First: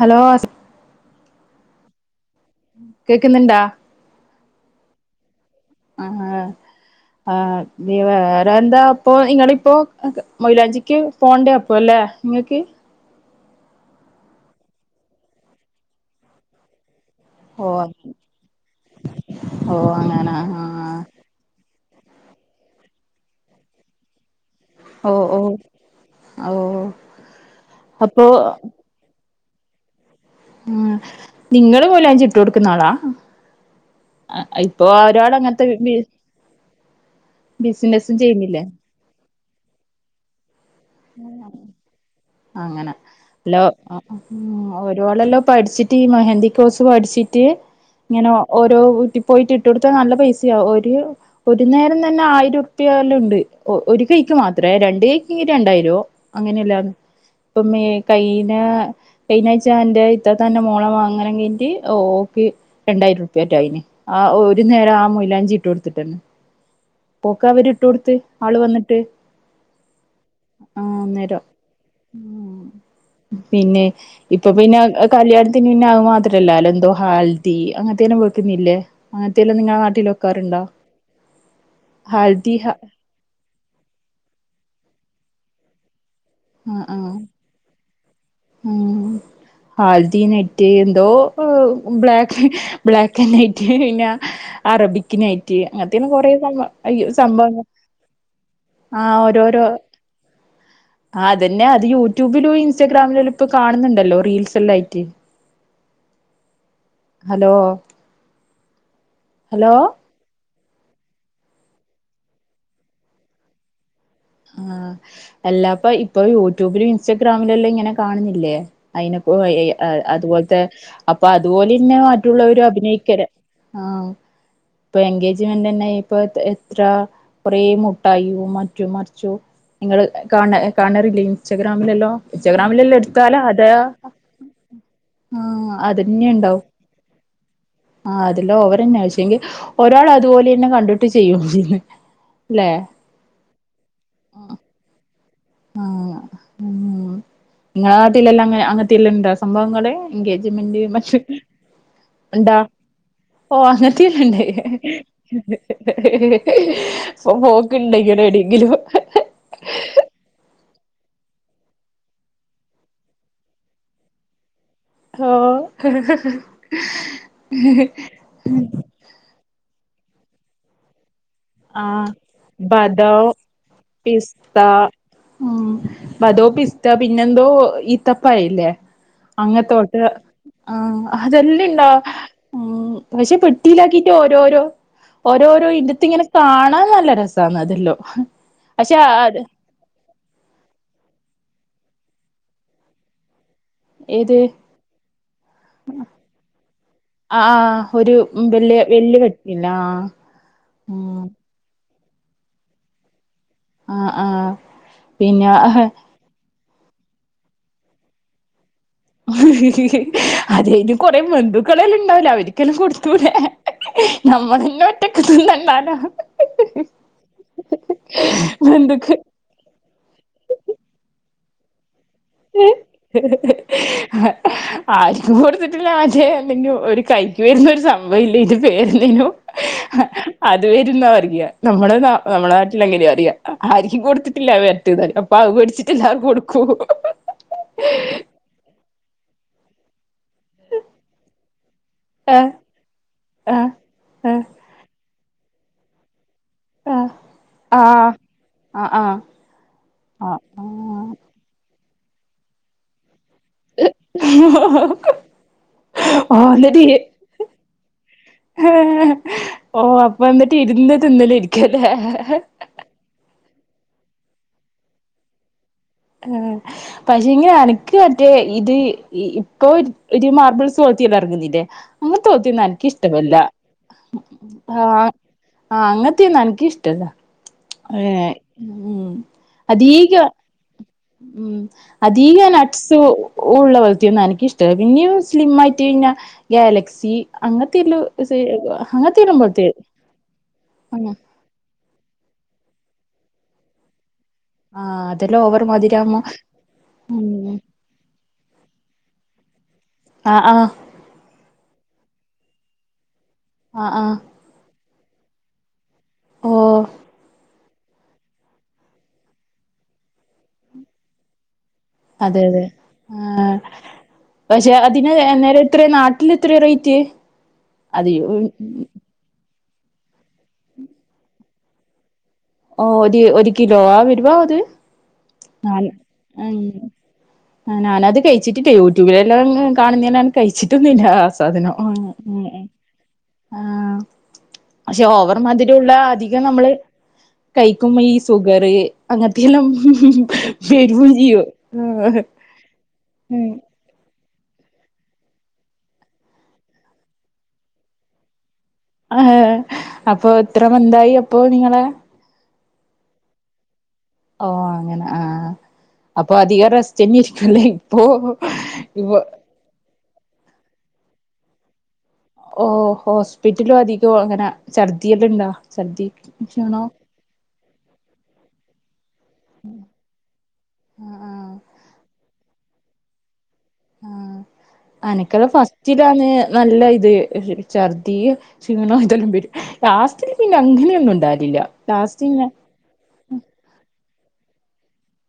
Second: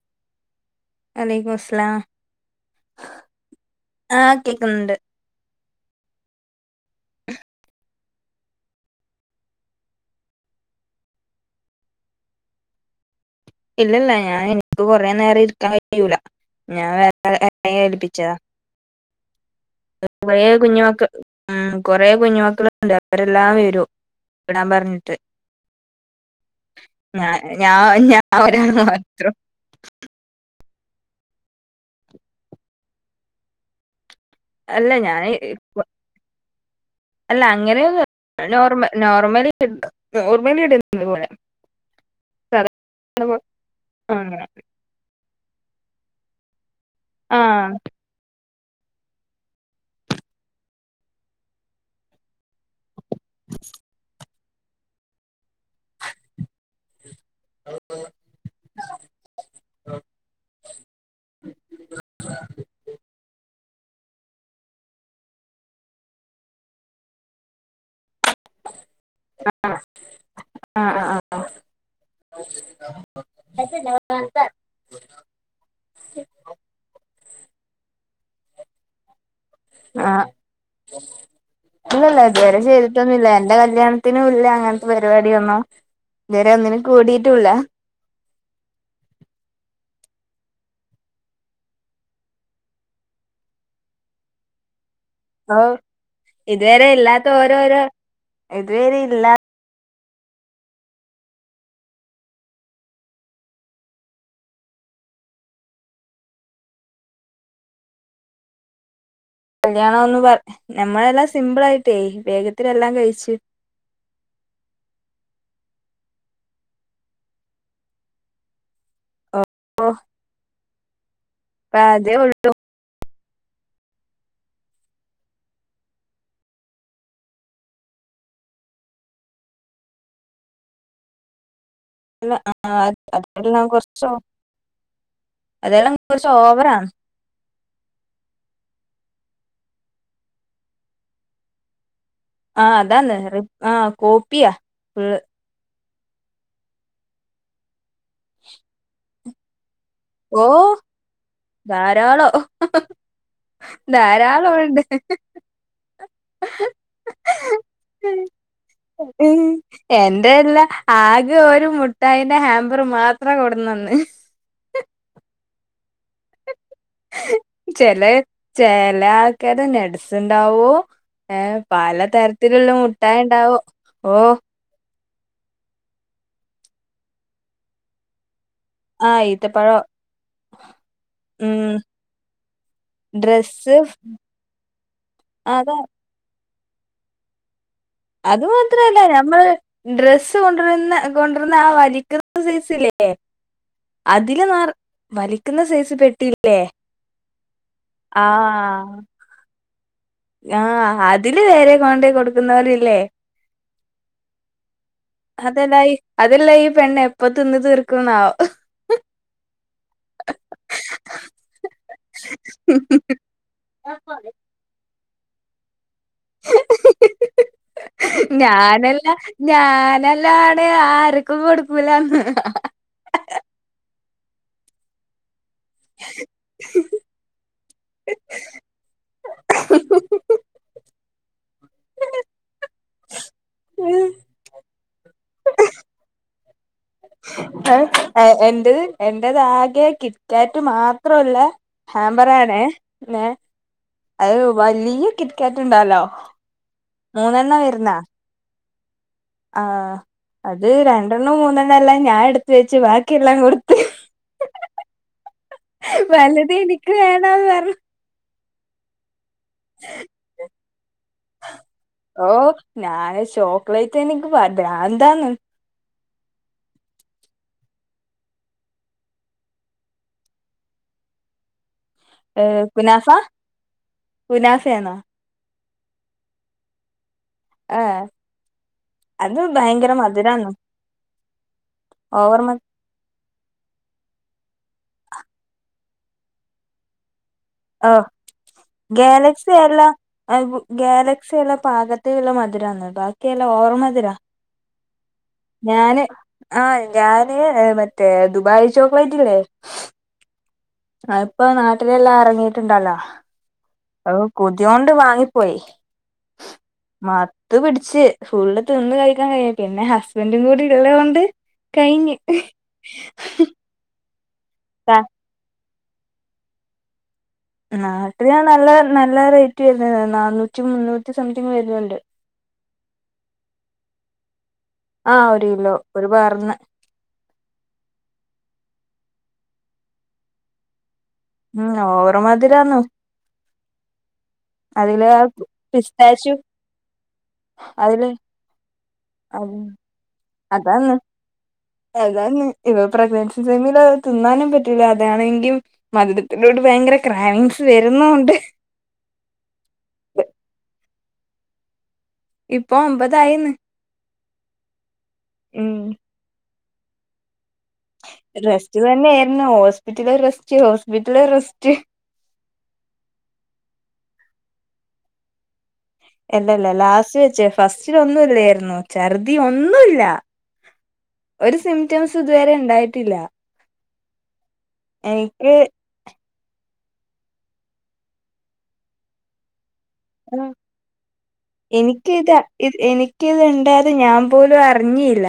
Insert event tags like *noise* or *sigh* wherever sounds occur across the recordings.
Hello അ അലൈകും അസ്സലാം കേക്ക്ന്ന്ണ്ടാ?... ആഹ് കേക്കുന്നുണ്ട് ആഹ്. ആഹ് ഇനി വേറെ എന്താ അപ്പൊ നിങ്ങളിപ്പോ അക് മൊയിലാഞ്ചിക്ക് പോണ്ടെ അപ്പല്ലേ? ഇങ്ങക്ക് ഇല്ലല്ല. ഞാന് ഇനിക്ക് കൊറേ നേരം ഇരിക്കാൻ കഴിയൂല. ഞാൻ വേ *unintelligible* ഓ ഇട് പ്പിച്ചതാ ഓ അങ്ങനെ കൊറേ കുഞ്ഞി ആഹ് മക്കൾ ആ കൊറേ കുഞ്ഞി മക്കള്ണ്ട് അവരെല്ലാം വരും. ടാൻ ഓ പറഞ്ഞിട്ട് ഓ ഓ ഞ ഞ ഞ അപ്പൊ ഒരാണ പറഞ്ഞ ത്ര? ഉം ഇങ്ങള് മൈലാഞ്ചി ഇട്ടൊടുക്കുന്ന ആളാ. ഇപ്പൊ അല്ല ഞാൻ ഒരാള് അങ്ങനത്തെ ഇട്. അല്ല അങ്ങനെയല്ല ചെയ്യുന്നില്ലേ നോർ നോർമലി നോർമലി ഇടുന്നത് പോലെ സാധാ അങ്ങനെ ല്ലോ. അങ്ങനെ ഒരാളല്ലോ പഠിച്ചിട്ട് ഈ മെഹന്ദി കോഴ്സ് പഠിച്ചിട്ട് ആഹ് ങ്ങനോ. ഓരോ വീട്ടിൽ പോയിട്ട് ഇട്ട് കൊടുത്താൽ നല്ല പൈസയാ. ഒരു ഒരു നേരം തന്നെ ആയിരു ത്തിയാല്ണ്ട്. ഒ ഒരു കൈക്ക് മാത്രേ രണ്ട് കൈക്ക് രണ്ടായി രോ അങ്ങനെയല്ലന്ന് ഇപ്പം മേ കൈയിനാ കഴിഞ്ഞാഴ്ച്ച എന്റെ ഇത്താത്താന്റെ മോളെ മംഗലം കഴിഞ്ഞ്ട്ട് ഓക്ക്. രണ്ടായിരം റുപ്യറ്റെ ആയിന് ആഹ് ഒരു നേരം ആഹ് മൊയ്ലാഞ്ചി ഇട്ട് കൊടുത്തിട്ടന്നെ. പോക്ക അവര് ഇട്ട് കൊടുത്ത് ആള് വന്നിട്ട്. ആഹ് ആഹ് ആഹ് അന്നേരം *unintelligible* പിന്നെ ഇപ്പൊ പിന്നെ അ അത് കല്യാണത്തിന് പിന്നെ അതു മാത്രാല്ലല്ലോ. എന്തോ ഹാൽ തീ അങ്ങന്ത്തനും വെക്കുന്നില്ലേ അങ്ങനത്തെെയെല്ലാം നിങ്ങള നാട്ടിൽ വെക്കാറുണ്ടോ? ഇല്ലല്ലല്ല. ഹൽദി ഇത്‌വരെ ഹ ചെയ്തിട്ടൊന്നുല്ല. എന്റെ കല്യാണം ത്തിനും ഇല്ല അങ്ങനത്തെ പരിപാടി ഒന്നും ഇതുവരെ ഒന്നിനും ആഹ് ആഹ് കൂടീട്ടുംല്ല. ഉം... ഹൽദി നൈറ്റ് എന്തോ ബ്ലാക്ക് ആൻഡ് നൈറ്റ്‌ പിന്നെ അറബിക്ക് നൈറ്റ്‌ ഓഹ് അങ്ങനത്തെയുള്ള കുറേ ഇതുവരെ അയ്യോ ഇല്ലാത്ത സംഭവങ്ങൾ ഓരോരോ ഇതുവരെ ആ ഇല്ല ഓരോരോ ആ അതന്നെ അത് യൂട്യൂബിലും ഇൻസ്റ്റാ ഗ്രാമിൽ ഇപ്പോ കാണുന്നുണ്ടല്ലോ റീൽസല്ലാം ആയിട്ട് ഹലോ ഹലോ കല്യാണമെന്ന് പറഞ്ഞ നമ്മളെല്ലാം സിമ്പിൾ ആയിട്ട് വേഗത്തിൽ എല്ലാം കയിച് ആ എല്ലാപ്പാ ഇപ്പൊ യൂട്യുബിലും ഇൻസ്റ്റാഗ്രാമിലും എല്ലാം ഇങ്ങനെ കാണുന്നില്ലേ അയിനിപ്പോ അതുപോലത്തെ അപ്പൊ അപ്പ അതുപോലെന്നെ അതേ മറ്റുള്ളവരും അഭിനയിക്കാ ആ ഇപ്പൊ എൻഗേജ്മെന്റ് ന്നെ ഇപ്പ എക്സ്ട്രാ കുറെ മുട്ടായിും മറ്റും മർച്ചും നിങ്ങൾ കാണാ കാണാറില്ലേ ഇൻസ്റ്റാഗ്രാമിലൊക്കെ ഉള്ളൂ ഉച്ചഗ്രാമിലല്ലാം എടുത്താലേ അതെല്ലാം അതാ കുറച്ച് ആഹ് അതെല്ലാം അതന്നെ കുറച്ച് ഉണ്ടാകും ഓവറാണ് ആഹ് അതെല്ലാം ഓവർ തന്നെ പക്ഷേ ഒരാൾ അതുപോലെ തന്നെ കണ്ടിട്ട് ചെയ്യും ആ ല്ലേ അതന്നെ ആ കോപ്പിയ ഫുൾ ആഹ് മ്മ് ഇങ്ങളെ നാട്ടിൽ എല്ലാം അങ്ങനത്തെ എല്ലാം ഉണ്ടോ സംഭവങ്ങൾ ഓ എൻഗേജ്മെന്റ് ധാരാളം ണ്ടാ ഓ അങ്ങനത്തെക്കെണ്ട് ധാരാളം ഉണ്ട് ഇണ്ടന എവിടെങ്കിലും അതല്ല ആകെ ഒരു മുട്ടായിന്റെ ഹാമ്പർ മാത്രം കൊടുന്നുന്ന് ഓ എല്ലാ ആൾക്കാരും നെഡ് സുണ്ടാവോ ഏ ആഹ് പലതരത്തിലുള്ള മുട്ടായി ണ്ടാവോ ഓ ബദോ അതോ പിസ്ത പിന്നെന്തോ ഈത്തപ്പയില്ലേ ആ ഈത്തപ്പഴം അങ്ങത്തോട്ട് ആ ഉം അതെല്ലണ്ടാ പക്ഷെ ഡ്രസ്സ് പെട്ടിയിലാക്കിട്ട് ഓരോരോ ഓരോരോ അതാ ഇത്ത് ഇങ്ങനെ കാണാൻ നല്ല രസന്ന അതല്ലോ അത് മാത്രല്ല ഞമ്മള് ഡ്രസ്സ് കൊണ്ടരുന്ന കൊണ്ടുരുന്ന ആ വലിക്കുന്ന സൈസ് ല്ലേ ഏത് അതില് നർ വലിക്കുന്ന സൈസ് പെട്ടിയില്ലേ ആ ഒരു ആ വല്യ വല്യ പെട്ടില്ലേ ആ ആ അതില് വരെ കൊണ്ടോയി കൊടുക്കുന്നരില്ലേ ആ ആ പിന്നെ ആ അതല്ല ഈ പെണ്ണ് എപ്പ തിന്ന് തീർക്കുന്നാവ അതന് കൊറെ ബന്ധുക്കളെല്ലാം ഇണ്ടാവല അവര്ക്കെല്ലാം തീർക്കുന്നാവോ കൊടുത്തൂടെ നമ്മ പിന്നെ ഒറ്റക്ക് തിന്നണ്ടാല്ലോ ഞാനല്ല ബന്ധുക്ക് ഞാനല്ലാണ് ആർക്കും കൊടുക്കൂലാന്ന് ആർക്കും കൊട് ട്ടില്ല ആജെ എന്ത ഒരു കൈക്ക് വരുന്നൊ ഒരു സംഭവം ഇല്ല ഇന്റെ പേരെന്ത്യനു അത് വര്ന്നാ പറിയ നമ്മള ന നമ്മളെ നാട്ടില അങ്ങനെ പറിയ ആര്ക്കും കൊടുത്തി ല്ല വര *unintelligible* അപ്പൊ അത് പേടിച്ചിട്ട് എല്ലാം കൊടുക്കു എന്റേത് എന്റെതാകെ കി കാറ്റ് മാത്രള്ള ഹാമ്പറ ആഹ് ആണേ ആഹ് അത് വലിയ കിറ്റ്ക്കറ്റ് ഇണ്ടാലോ ആ ആ ആ ആ ആ അത് രണ്ടെണ്ണം മൂന്നെണ്ണല്ലാം ഞാൻ എടുത്ത വെച്ച് ബാക്കിയെല്ലാം കൊടുത് *inaudible* ഓ വലുത് എന്നിട്ട് എനിക്ക് ഇ വേണം പറഞ് ഓ അപ്പന്നിട്ട് ഇരുന്ന് തിന്നല രിക്കല്ലേ ഓ ഞാന് ചോക്ലേറ്റ് എനിക്ക് പ ഭ്രാന്താണ് ആ പക്ഷേങ്കില് അനക്ക് മറ്റേ ഇത് ഇപ്പൊ ഒരു മാർബിൾ സോത്തിയല ഇറങ്ങുന്നല്ലേ അങ്ങ തോത്തി ന്നും എനക്ക് കുനാഫ ഇഷ്ടല്ല ആ കുനാഫയാണോ ആ അങ്ങനത്തെയന്നും എനക്കഷ്ട്ടല്ല ആഹ് ഏ അത് ഭയങ്കര അതീക മധുരാണ് ഉം അതീക ഓവർ മ ന സു ഉള്ള വത്തിയൊന്നും എനിക്ക് ഇഷ്ടല്ല പിന്നെയും സ്ലിം ആയിട്ട് ഞ്ഞാ ഗാലക്സി അങ്ങനത്തെയെല്ലാം അങ്ങനത്തെയെല്ലാം ഗാലക്സി പോലത്തെ അല്ല ആഹ് ഗാലക്സിയല്ല പാക അത് നല്ല മധുരംന്ന ബാക്കിയല്ല ഓവർ മധുര ആഹ് അതില് ഓവർ ഞാന് മധുരാവുമ്പോ ആ ഞാന് ഉം മ റ്റെ ദുബായി ചോക്ലലായിട്ട് ല്ലേ ആ ആ ആ ഇപ്പൊ നാട്ടിലെല്ലാം എറങ്ങിട്ടുണ്ടല്ലോ ആഹ് ആഹ് കൊതിയോണ്ട് വാങ്ങിപ്പോയി ഓഹ് മത്ത് പിടിച്ച് ഫുള്ള് തിന്ന് കഴിക്കാൻ കഴിയ്യാഞ്ഞിട്ട് പിന്നെ ഹസ്ബൻഡും കൂടി ഉള്ളതുകൊണ്ട് കഴിഞ്ഞ് അതെ അതെ ആഹ് പക്ഷെ അതിന് അന്നേരം എത്ര നാട്ടിൽ എത്ര റേറ്റ് അത് നാട്ടിലാണ് നല്ല നല്ല റേറ്റ് വരുന്നത് നന്നൂറ്റി മുന്നൂറ്റി സംതിങ് വരുന്നുണ്ട് ഓ ഒരു ഒരു കിലോ ആ വരുവാത് ആഹ് ഒരു കിലോ ഒരു പാറന്ന് ആ ഞാനത് കഴിച്ചിട്ടില്ല യൂട്യൂബിലെല്ലാം കാണുന്നതിനാണ് കഴിച്ചിട്ടൊന്നുംഇല്ല സാധനം ഉം ഓവർ ഉം മധുരാന്നു ആഹ് പക്ഷെ അതില് ആ ഓവർ മധുരുള്ള പിസ്താച്ചു അധികം നമ്മള് കൈക്കുമ്പ അതില് ഈ സുഗറ് അങ്ങനത്തെ അത് എല്ലാം അതാന്ന് ഏതാ ന്ന് ഇവപ്രഗ്നൻസി ഉം സൈമ് ല് തിന്നാനും പറ്റൂല്ല അതാണെങ്കി മ തുരത്തിനോട് ഭയങ്കര ക്രാവിങ്സ് വരുന്നുണ്ട് ആ അപ്പൊ എത്ര മന്തായി അപ്പോ നിങ്ങളെ ഇപ്പൊ ഒമ്പതായിന്ന് ഓ അങ്ങനെ ആഹ് ഉം അപ്പൊ അധികം റസ്റ്റ്‌ന്നെരിക്കും ല്ലേ റെസ്റ്റ് തന്നെ ഏരുന്നു ഹോസ്പിറ്റല് റസ്റ്റ് ഹോസ്പിറ്റല് റെസ്റ്റ് ഓ ഹോസ്പിറ്റലും അധികും അങ്ങനെ ഛർദില്ലാം ഇണ്ടോ ഛർദി അല്ലല്ല ക്ഷീണോ ലാസ്റ്റ് വെച്ചേ ഫസ്റ്റിലൊന്നുല്ലേര് ന്നു ഛർദിഒന്നുല്ല ആഹ് ആഹ് ഒരു സിംറ്റംസ് ഇതുവരെ ണ്ടായിട്ടില്ല ആഹ് അനക്കാ ലാം ഫസ് ററിലാണ് നല്ല ഇത് ഛർദി ക്ഷീണോ ഇതെല്ലാം വരും ലാസ്റ്റ്ല് ഉം പിന്നെ അങ്ങനെയൊന്നും ഉണ്ടാ ലില്ലാ ലാസ്റ്റ്ന്നെ എനിക്ക് ഇത്ണ്ടായത് ഞാൻ പോലും അറിഞ്ഞില്ല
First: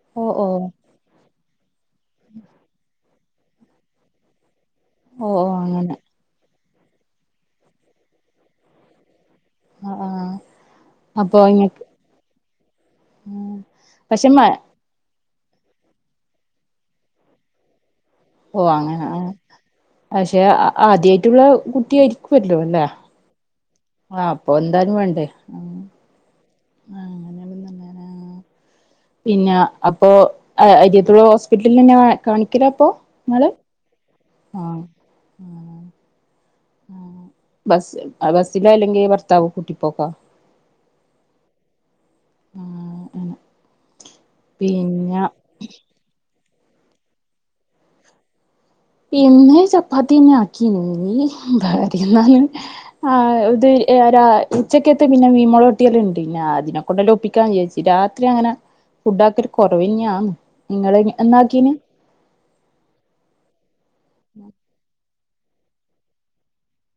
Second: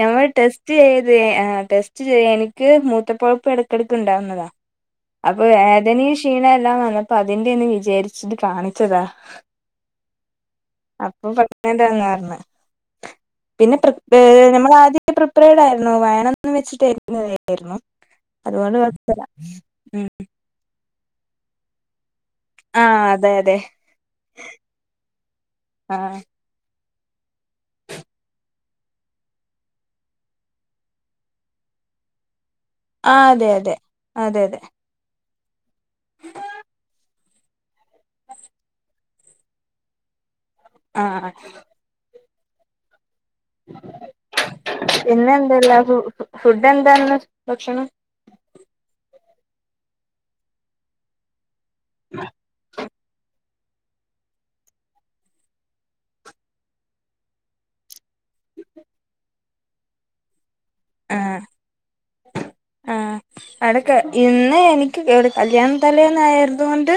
ഞങ്ങൾ ഓ ഓ ടെസ്റ്റെയ്ത് ആ ടെസ്റ്റ് ചെയ്യാ എനിക്ക് മൂത്ര പഴുപ്പ് ഇടക്കിടക്ക് ഉണ്ടാവുന്നതാ ഓ അപ്പൊ ഓ വേദ അങ്ങനെ നിം ക്ഷീണല്ലാം വന്നപ്പോ അതിന്റെന്ന് വിചാരിച്ചിട്ട് കാണിച്ചതാ ആഹ് ആഹ് അപ്പം അപ്പൊ ഇങ്ങക്ക് പ്രഗ്നന്റാ ന്ന് പറഞ്ഞ് ഉം പിന്നെ പ്രിപേ പക്ഷെ മ നമ്മൾ ആദ്യം പ്രിപേടായിരുന്നു വേണമന്ന് വെച്ചിട്ട് ഇരിന്നതായിരുന്നു ഓ അങ്ങനെ ഉം പക്ഷെ ആദ്യായിട്ടുള്ള കുട്ടിയായി ആഹ് അതെ അതെ അപ്പൊ എന്താലും വേണ്ടേ ആഹ് ആഹ് *inaudible* പിന്നെ അപ്പൊ അരിയോത്തുള്ള ഹോസ്പിറ്റലിൽ തന്നെ കാണിക്കല് അപ്പോ ആ ങ്ങള് അതെ അതെ അതെ അതെ ആഹ് ആഹ് ബസ് ബസ്സിലോ അല്ലെങ്കി ഭർത്താവ് കൂട്ടിപ്പോക്കാ ആഹ് ഉം ഉം പിന്നെ എന്തല്ല ഫുഡ് എന്താന്ന് ഭക്ഷണം പിന്നെ ചപ്പാത്തിന്നെ ആക്കീനു *unintelligible* എന്നല് ആ ഇത് ഒരാഴ്ച്ചക്കത്ത് പിന്നെ മീമോളൊട്ടിയത് ഉണ്ട് പിന്നെ അതിനെക്ക കൊണ്ടല്ലോ ഒപ്പിക്കാൻ വിചാച്ച് രാത്രി അങ്ങനെ ഫുഡ് ആക്കൽ കൊറവഞ്ഞാന്ന് ഇങ്ങള് ആ എന്നാക്കീന് ആഹ് അടക്കെ ഇന്ന് എനി *unintelligible* കല്യാണ തലേന്ന് ആയതോണ്ട്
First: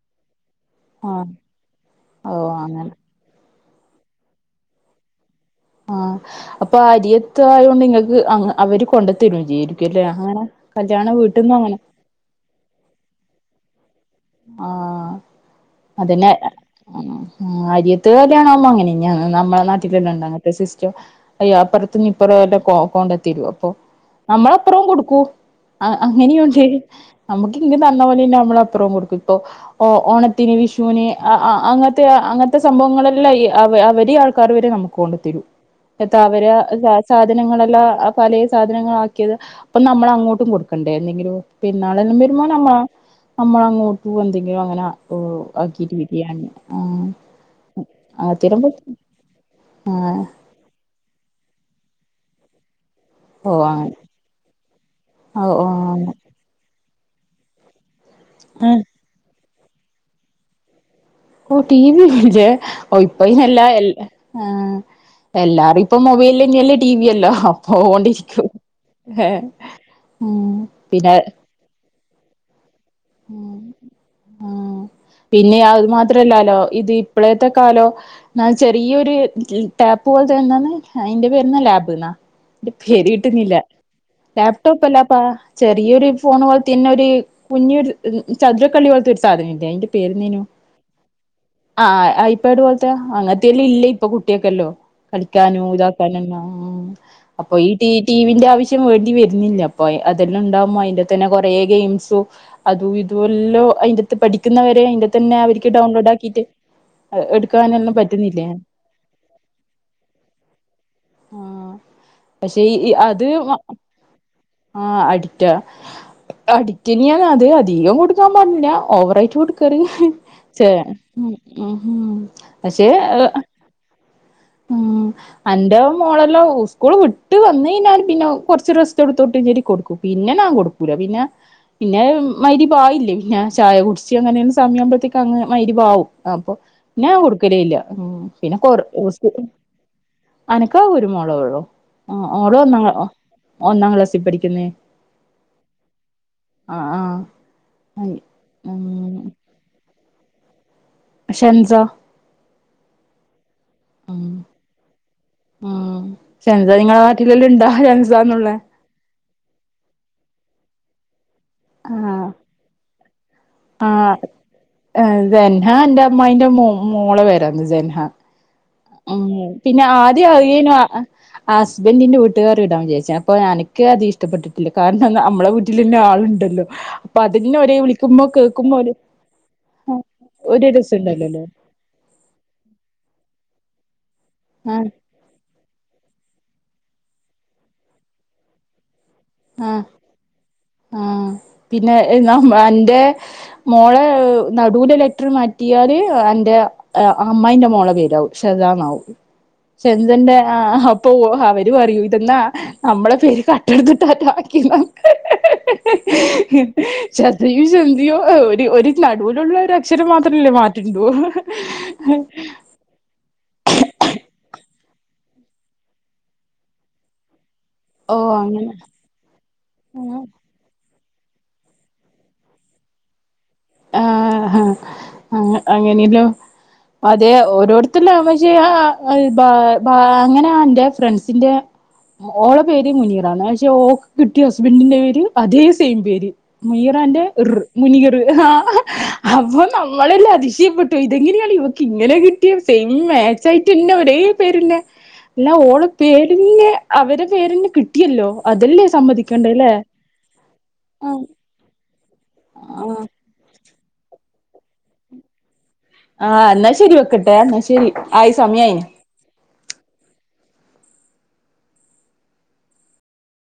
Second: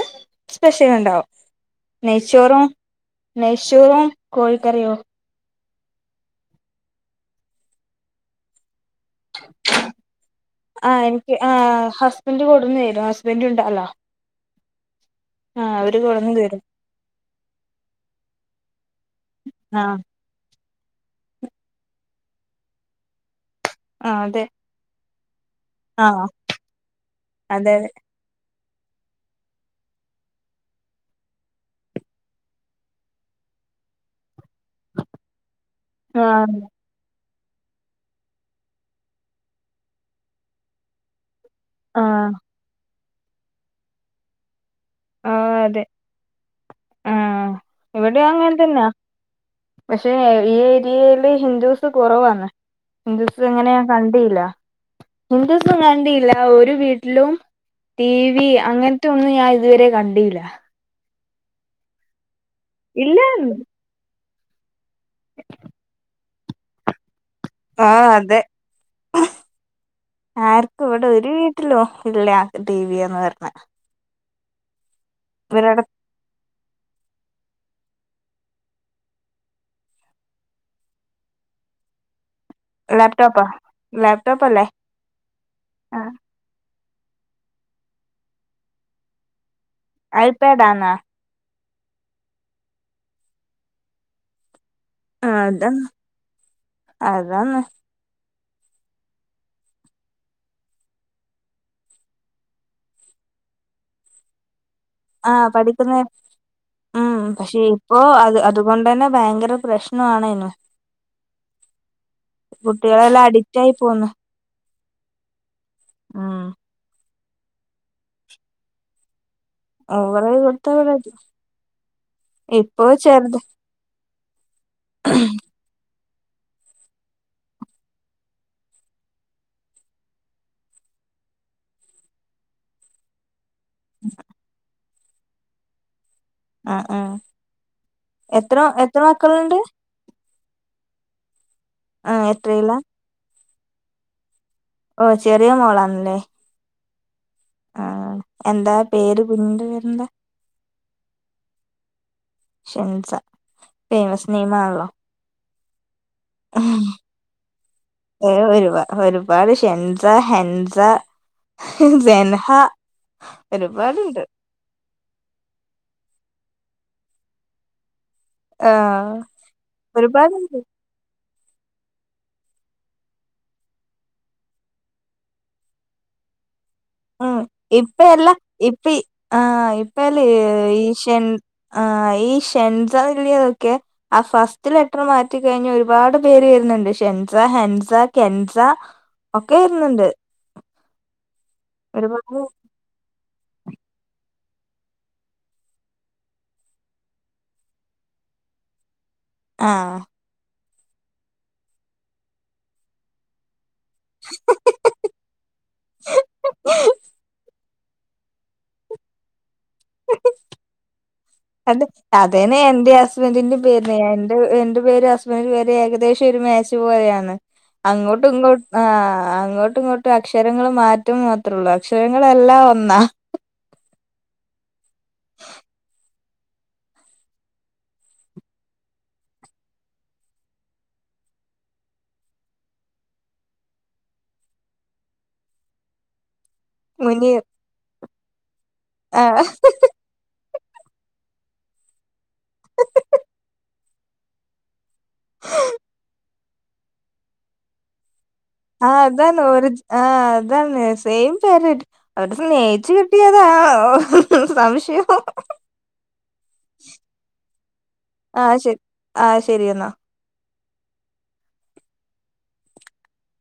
സ്പെഷ്യൽ ഉണ്ടാവും ആഹ് ഓ നെയ്ച്ചോറും അങ്ങനെ നെയ്ച്ചോറും കോഴിക്കറിയോ ആഹ് അപ്പൊ അരിയത്തായോണ്ട് നിങ്ങക്ക് അവര് കൊണ്ട്ത്തരും ജീരിക്കുംല്ലേ അങ്ങനെ കല്യാണം വീട്ടിൽന്ന് അങ്ങനെ ഹസ്ബന്റ് കൊട്ന്നരും ഹസ്ബന്റ് ഉണ്ടല്ലോ ആ ആഹ് അവര് അതന്നെ കൊടുന്ന് തരും അരിയത്ത് കല്യാണ ആവുമ്പോ അങ്ങനെന്നാണ് നമ്മുടെ ആഹ് നാട്ടിലെല്ലാം ഉണ്ടങ്ങനത്തെ സിസ്റ്റം അയ്യ അപ്പുറത്ത നിന്ന് ഇപ്പുറ എല്ലാം കൊണ്ട തരോ അപ്പൊ ആഹ് അതെ നമ്മളെപ്പരം കൊടുക്കും ആ ആഹ് അങ്ങനെയുണ്ട് നമ്മുക്ക് ഇങ് അതെ തന്ന പോലെ തന്നെ നമ്മള അപ്പുറം കൊടുക്കും ഇപ്പൊ ഓ ഓണത്തിന് വിഷുവിന് അങ്ങത്തെ അങ്ങനത്തെ സംഭവങ്ങളല്ലാം അവ അവര് ആ വരെ നമുക്ക് കൊണ്ടു തരും താ അവരെ ആഹ് സാധനങ്ങളെല്ലാം പല സാധനങ്ങള ആക്കിയത് അപ്പൊ നമ്മൾ അങ്ങോട്ടും കൊടുക്കണ്ടേ എന്തെങ്കിലും പെരുന്നാൾ എല്ലാം ആഹ് ബരുമ്പോ നമ്മ നമ്മള അങ്ങോട്ടും എന്തെങ്കിലും അങ്ങനാ ഓ ആഹ് അതെ ആക്കിട്ട് ബിരിയാണി ആഹ് ഇവിടെ ആ അങ്ങനെ തിരുമ്പോ തന്നാ പക്ഷെ ഈ ഏരിയയില് ഹിന്ദൂസ് കുറവാണ് ഹിന്ദുസ് അങ്ങനെ ഞാൻ കണ്ടില്ല ഓഹ് ഹിന്ദുസും ഓഹ് കണ്ടില്ല ഒരു വീട്ടിലും ടി വി അങ്ങനെ അങ്ങനത്തെ ഒന്നും ഞാൻ ഇതുവരെ കണ്ടല്ല ഓ ടി വി ഇല്ലേ ഓ ഇപ്പ ഇല്ല അയിനെല്ല എല്ല ആ എല്ലാരും ഇപ്പ മൊബൈല് തന്നെയ അല്ലേ ടിവി യല്ലോ അപ്പൊ ആഹ് അതോണ്ടിരിക്കും ഉ പിന്നെ പറ്റല്ലോ ഇല്ലേ ടി വിയന്ന് പറഞ്ഞ ആ പിന്നെ ഇവരുടെ അത് മാത്രല്ലാലോ ഇത് ഇപ്പളേത്തെ കാലം എന്നാ ചെറിയൊരു ടാപ്പ് പോലെത്തെന്നാണ് അതിൻന്റെ പേരുന്ന ലാബ് എന്നാ പേര് ലാപ്ടോപ്പാ കിട്ടുന്നില്ല ലാപ്ടോപ്പ് അല്ലപ്പ ചെറിയൊരു ഫോൺ പോലെ ത്തെന്നെ ഒരു കുഞ്ഞു ഒരു ചതുരക്കള്ളി പോലത്തെ ഒരു സാധനം ഇല്ലേ അതിന്റെ പേരുന്നേനൂ ഐപാഡാന്നാ ആഹ ഐ പാട് പോലത്തെ അങ്ങത്തെെയല്ലാം ഇല്ല ഇപ്പൊ കുട്ടിയൊക്കെല്ലോ ആ പഠിചക്കാനും അതന്ന് ഇതാക്കാനന്ന അപ്പൊ അതാന്ന് ഈ ട്ടി ടിവിന്റെ ആവശ്യം വേണ്ടി വരുന്നില്ല അപ്പ അതെല്ലാം ഉണ്ടാകുമ്പോ അയിന്റാത്തെന്നെ കൊറെേ ഗെയിംസും അതും ഇതല്ലോ അയിന്റത്ത് പഠിക്കുന്നവരെ അയിന്റാത്ത് ആ തന്നെ അവർക്ക് പഠിക്കുന്ന ഡൗൺലോഡ് ആക്കിയിട്ട് ഉം പക്ഷെ ഇപ്പോ അത് അതുകൊണ്ട തന്നെ ഭയങ്കര പ്രശ്ന ആണേനൂ ആഹ പക്ഷെ ഈ കുട്ടികളെല്ലാം അത് അഡിക്റ്റ് ആയി പോന്ന് ആ അഡിക്റ്റ ഉം അഡിക്റ്റന്നെ ആണ് അത് അധികം കൊടുക്കാൻ പാടില്ല ഓവറയിട്ട് കറി ഓവറായി ചെ കൊടുത്ത ഇപ്പൊ പക്ഷെ ചെറുത് ഉം അന്റെ ഓൻ മോളല്ലോ സ്കൂൾ വിട്ട് വന്ന് കയിഞ്ഞാൻ പിന്നെ കുറച്ച് റസ്റ്റ്‌ട് എടുത്തോട്ടെ വെച്ചിട്ട് കൊടുക്കും പിന്നെ ഞാൻ ൻ കൊടുക്കു ല്ല പിന്നെ പിന്നെ മയിരിബ് ആയില്ലേ പിന്നെ ചായ കുടിച്ച് അങ്ങനെ അങ്ങ് സമയുമ്പോഴത്തേക്ക് മയിരിബ് ആവും അപ്പൊ ആ ആ ഞാൻ കൊടുക്കലല്ല എത്ര പിന്നെ കൊറ എത്ര മക്കളുണ്ട് അനക്കാകെ ഒരു മോളൊള്ളൂ ആ ഓള് ഒന്നാം ഒന്നാം ക്ലാസ്സിൽ പഠിക്കുന്നേ ഓ ചെറിയ മോളാണല്ലേ ആ ആഹ ആ എന്താ പേര് കുഞ്ഞിന്റെ പേരെന്താ ഷെൻസ ഷെൻസ ഉം ഫേമസ് നെയിം ആണല്ലോ ഷെന്സ നിങ്ങളെ നാട്ടിലെല്ലാം ഇണ്ടാ. ഒരു ഷെന്സാന്നുള്ളെ ഒരുപാട് ഷെൻസ ഹെൻസ ആ സെൻഹ ഒരുപാടുണ്ട് സെൻഹാ എന്റെ അമ്മായിന്റെ മോളെ പേരാണ് സെൻഹ ഉ ആഹ് പിന്നെ ആദ്യം ഒരുപാടുണ്ട് ആനു ആ ഹസ്ബന്റിന്റെ വീട്ടുകാര് ഇടാൻ വിചാരിച്ചേണ് അപ്പോ എനക്ക് അത് ഇഷ്ടപ്പെട്ടിട്ടില്ല കാരണം എന്നാ നമ്മളെ വീട്ടിലെന്നെ ആളുണ്ടല്ലോ അപ്പൊ ഉം അതിന്നെ ഒരേ ഇപ്പ വിളിക്കുമ്പോ എല്ല കേൾക്കുമ്പോ ഇപ്പ ഒരു ആഹ ഇപ്പല്ല ഒരു ഈ ഷെൺ രസംണ്ടല്ലല്ലോ ആ ഈ ഷെൻസ ഇള്ളിയത് ഓക്കെ ആ ഫസ്റ്റ് ആഹ് ലെറ്റർ മാറ്റ ത്തി കഴിഞ്ഞ് ഒരുപാട് പേര് വരുന്നുണ്ട് ഷെൻസ ഹെൻസ കെൻസ ഒക്കെ വരുന്നുണ്ട് ആഹ പിന്നെ ഒരുപാട് നമ്മ അന്റെ മോളെ നടൂലെ ലെറ്റർ മാറ്റിയാല് എന്റെ അമ്മായിന്റെ മോളെ പേരാവും, ശതന്നാവും. ആഹ് ചെന്ദന്റെ ആഹാ അപ്പോ അവര് പറയൂ ഇതെന്നാ നമ്മള പേര് ക- *unintelligible* *unintelligible* ഒരു നടുവിലുള്ള ഒരു അക്ഷരം മാത്രല്ലേ മാറ്റാണ്ടു. അത അതന്നെ എന്റെ അവസ്ഥ. ഹസ്ബന്റിന്റെ പേര്, എന്റെ പേര് ഹസ്ബൻഡന്റെ പേര് ഏകദേശം ഒരു മാച്ച് പോലെയാണ്. ഓ അങ്ങോട്ടും ഇങ്ങോട്ട് അങ്ങനെ ആഹാ, അങ്ങോട്ടും ഇങ്ങോട്ട് അക്ഷ- അക്ഷരങ്ങൾ മാറ്റം മാത്രള്ളൂ, അക്ഷരങ്ങളെഎല്ലാം ഒന്നാ. ആഹാ ആഹാ അങ്ങനെയല്ലോം. അതെ ഓരോരുത്തല് പക്ഷേ ആഹാ അങ്ങനെയ എന്റെ ഫ്രണ്ട്സിന്റെ, ഓള പേര് മുനീറാന്ന് പക്ഷെ ഓക്ക്- കിട്ടിയ ഹസ്ബൻഡിന്റെ പേര്, അതേ സെയിം പേര്. മുനിറന്റെ മുനീർ ർ മുനിർ ആഹാ ആ അപ്പോ നമ്മ- ള് അതിശയപ്പെട്ടു, ഇതെങ്ങനെയാണ് ഇവക്ക് ഇങ്ങനെ കിട്ടിയ സെയിം മാച്ച് ആയിട്ട്ന്നെ ഒരേ പേരന്നെ. അല്ല ഓള് പേരിന്നെ അവരെ പേരിന്നെ കിട്ടിയല്ലോ, അതല്ല- ആഹാ അതാണ് ഒര് ആഹാ അതാണ് ആഹ് സെയിം. ഇപ്പ അവര് സ്നേഹിച്ചു ആഹ് കെട്ടിയതാ സംശയം. ആഹാ എന്നാ ശരി വെക്കട്ടെ എന്നാ ശരി ആയി സമയയായി. ആഹാ ശരി എന്നാ.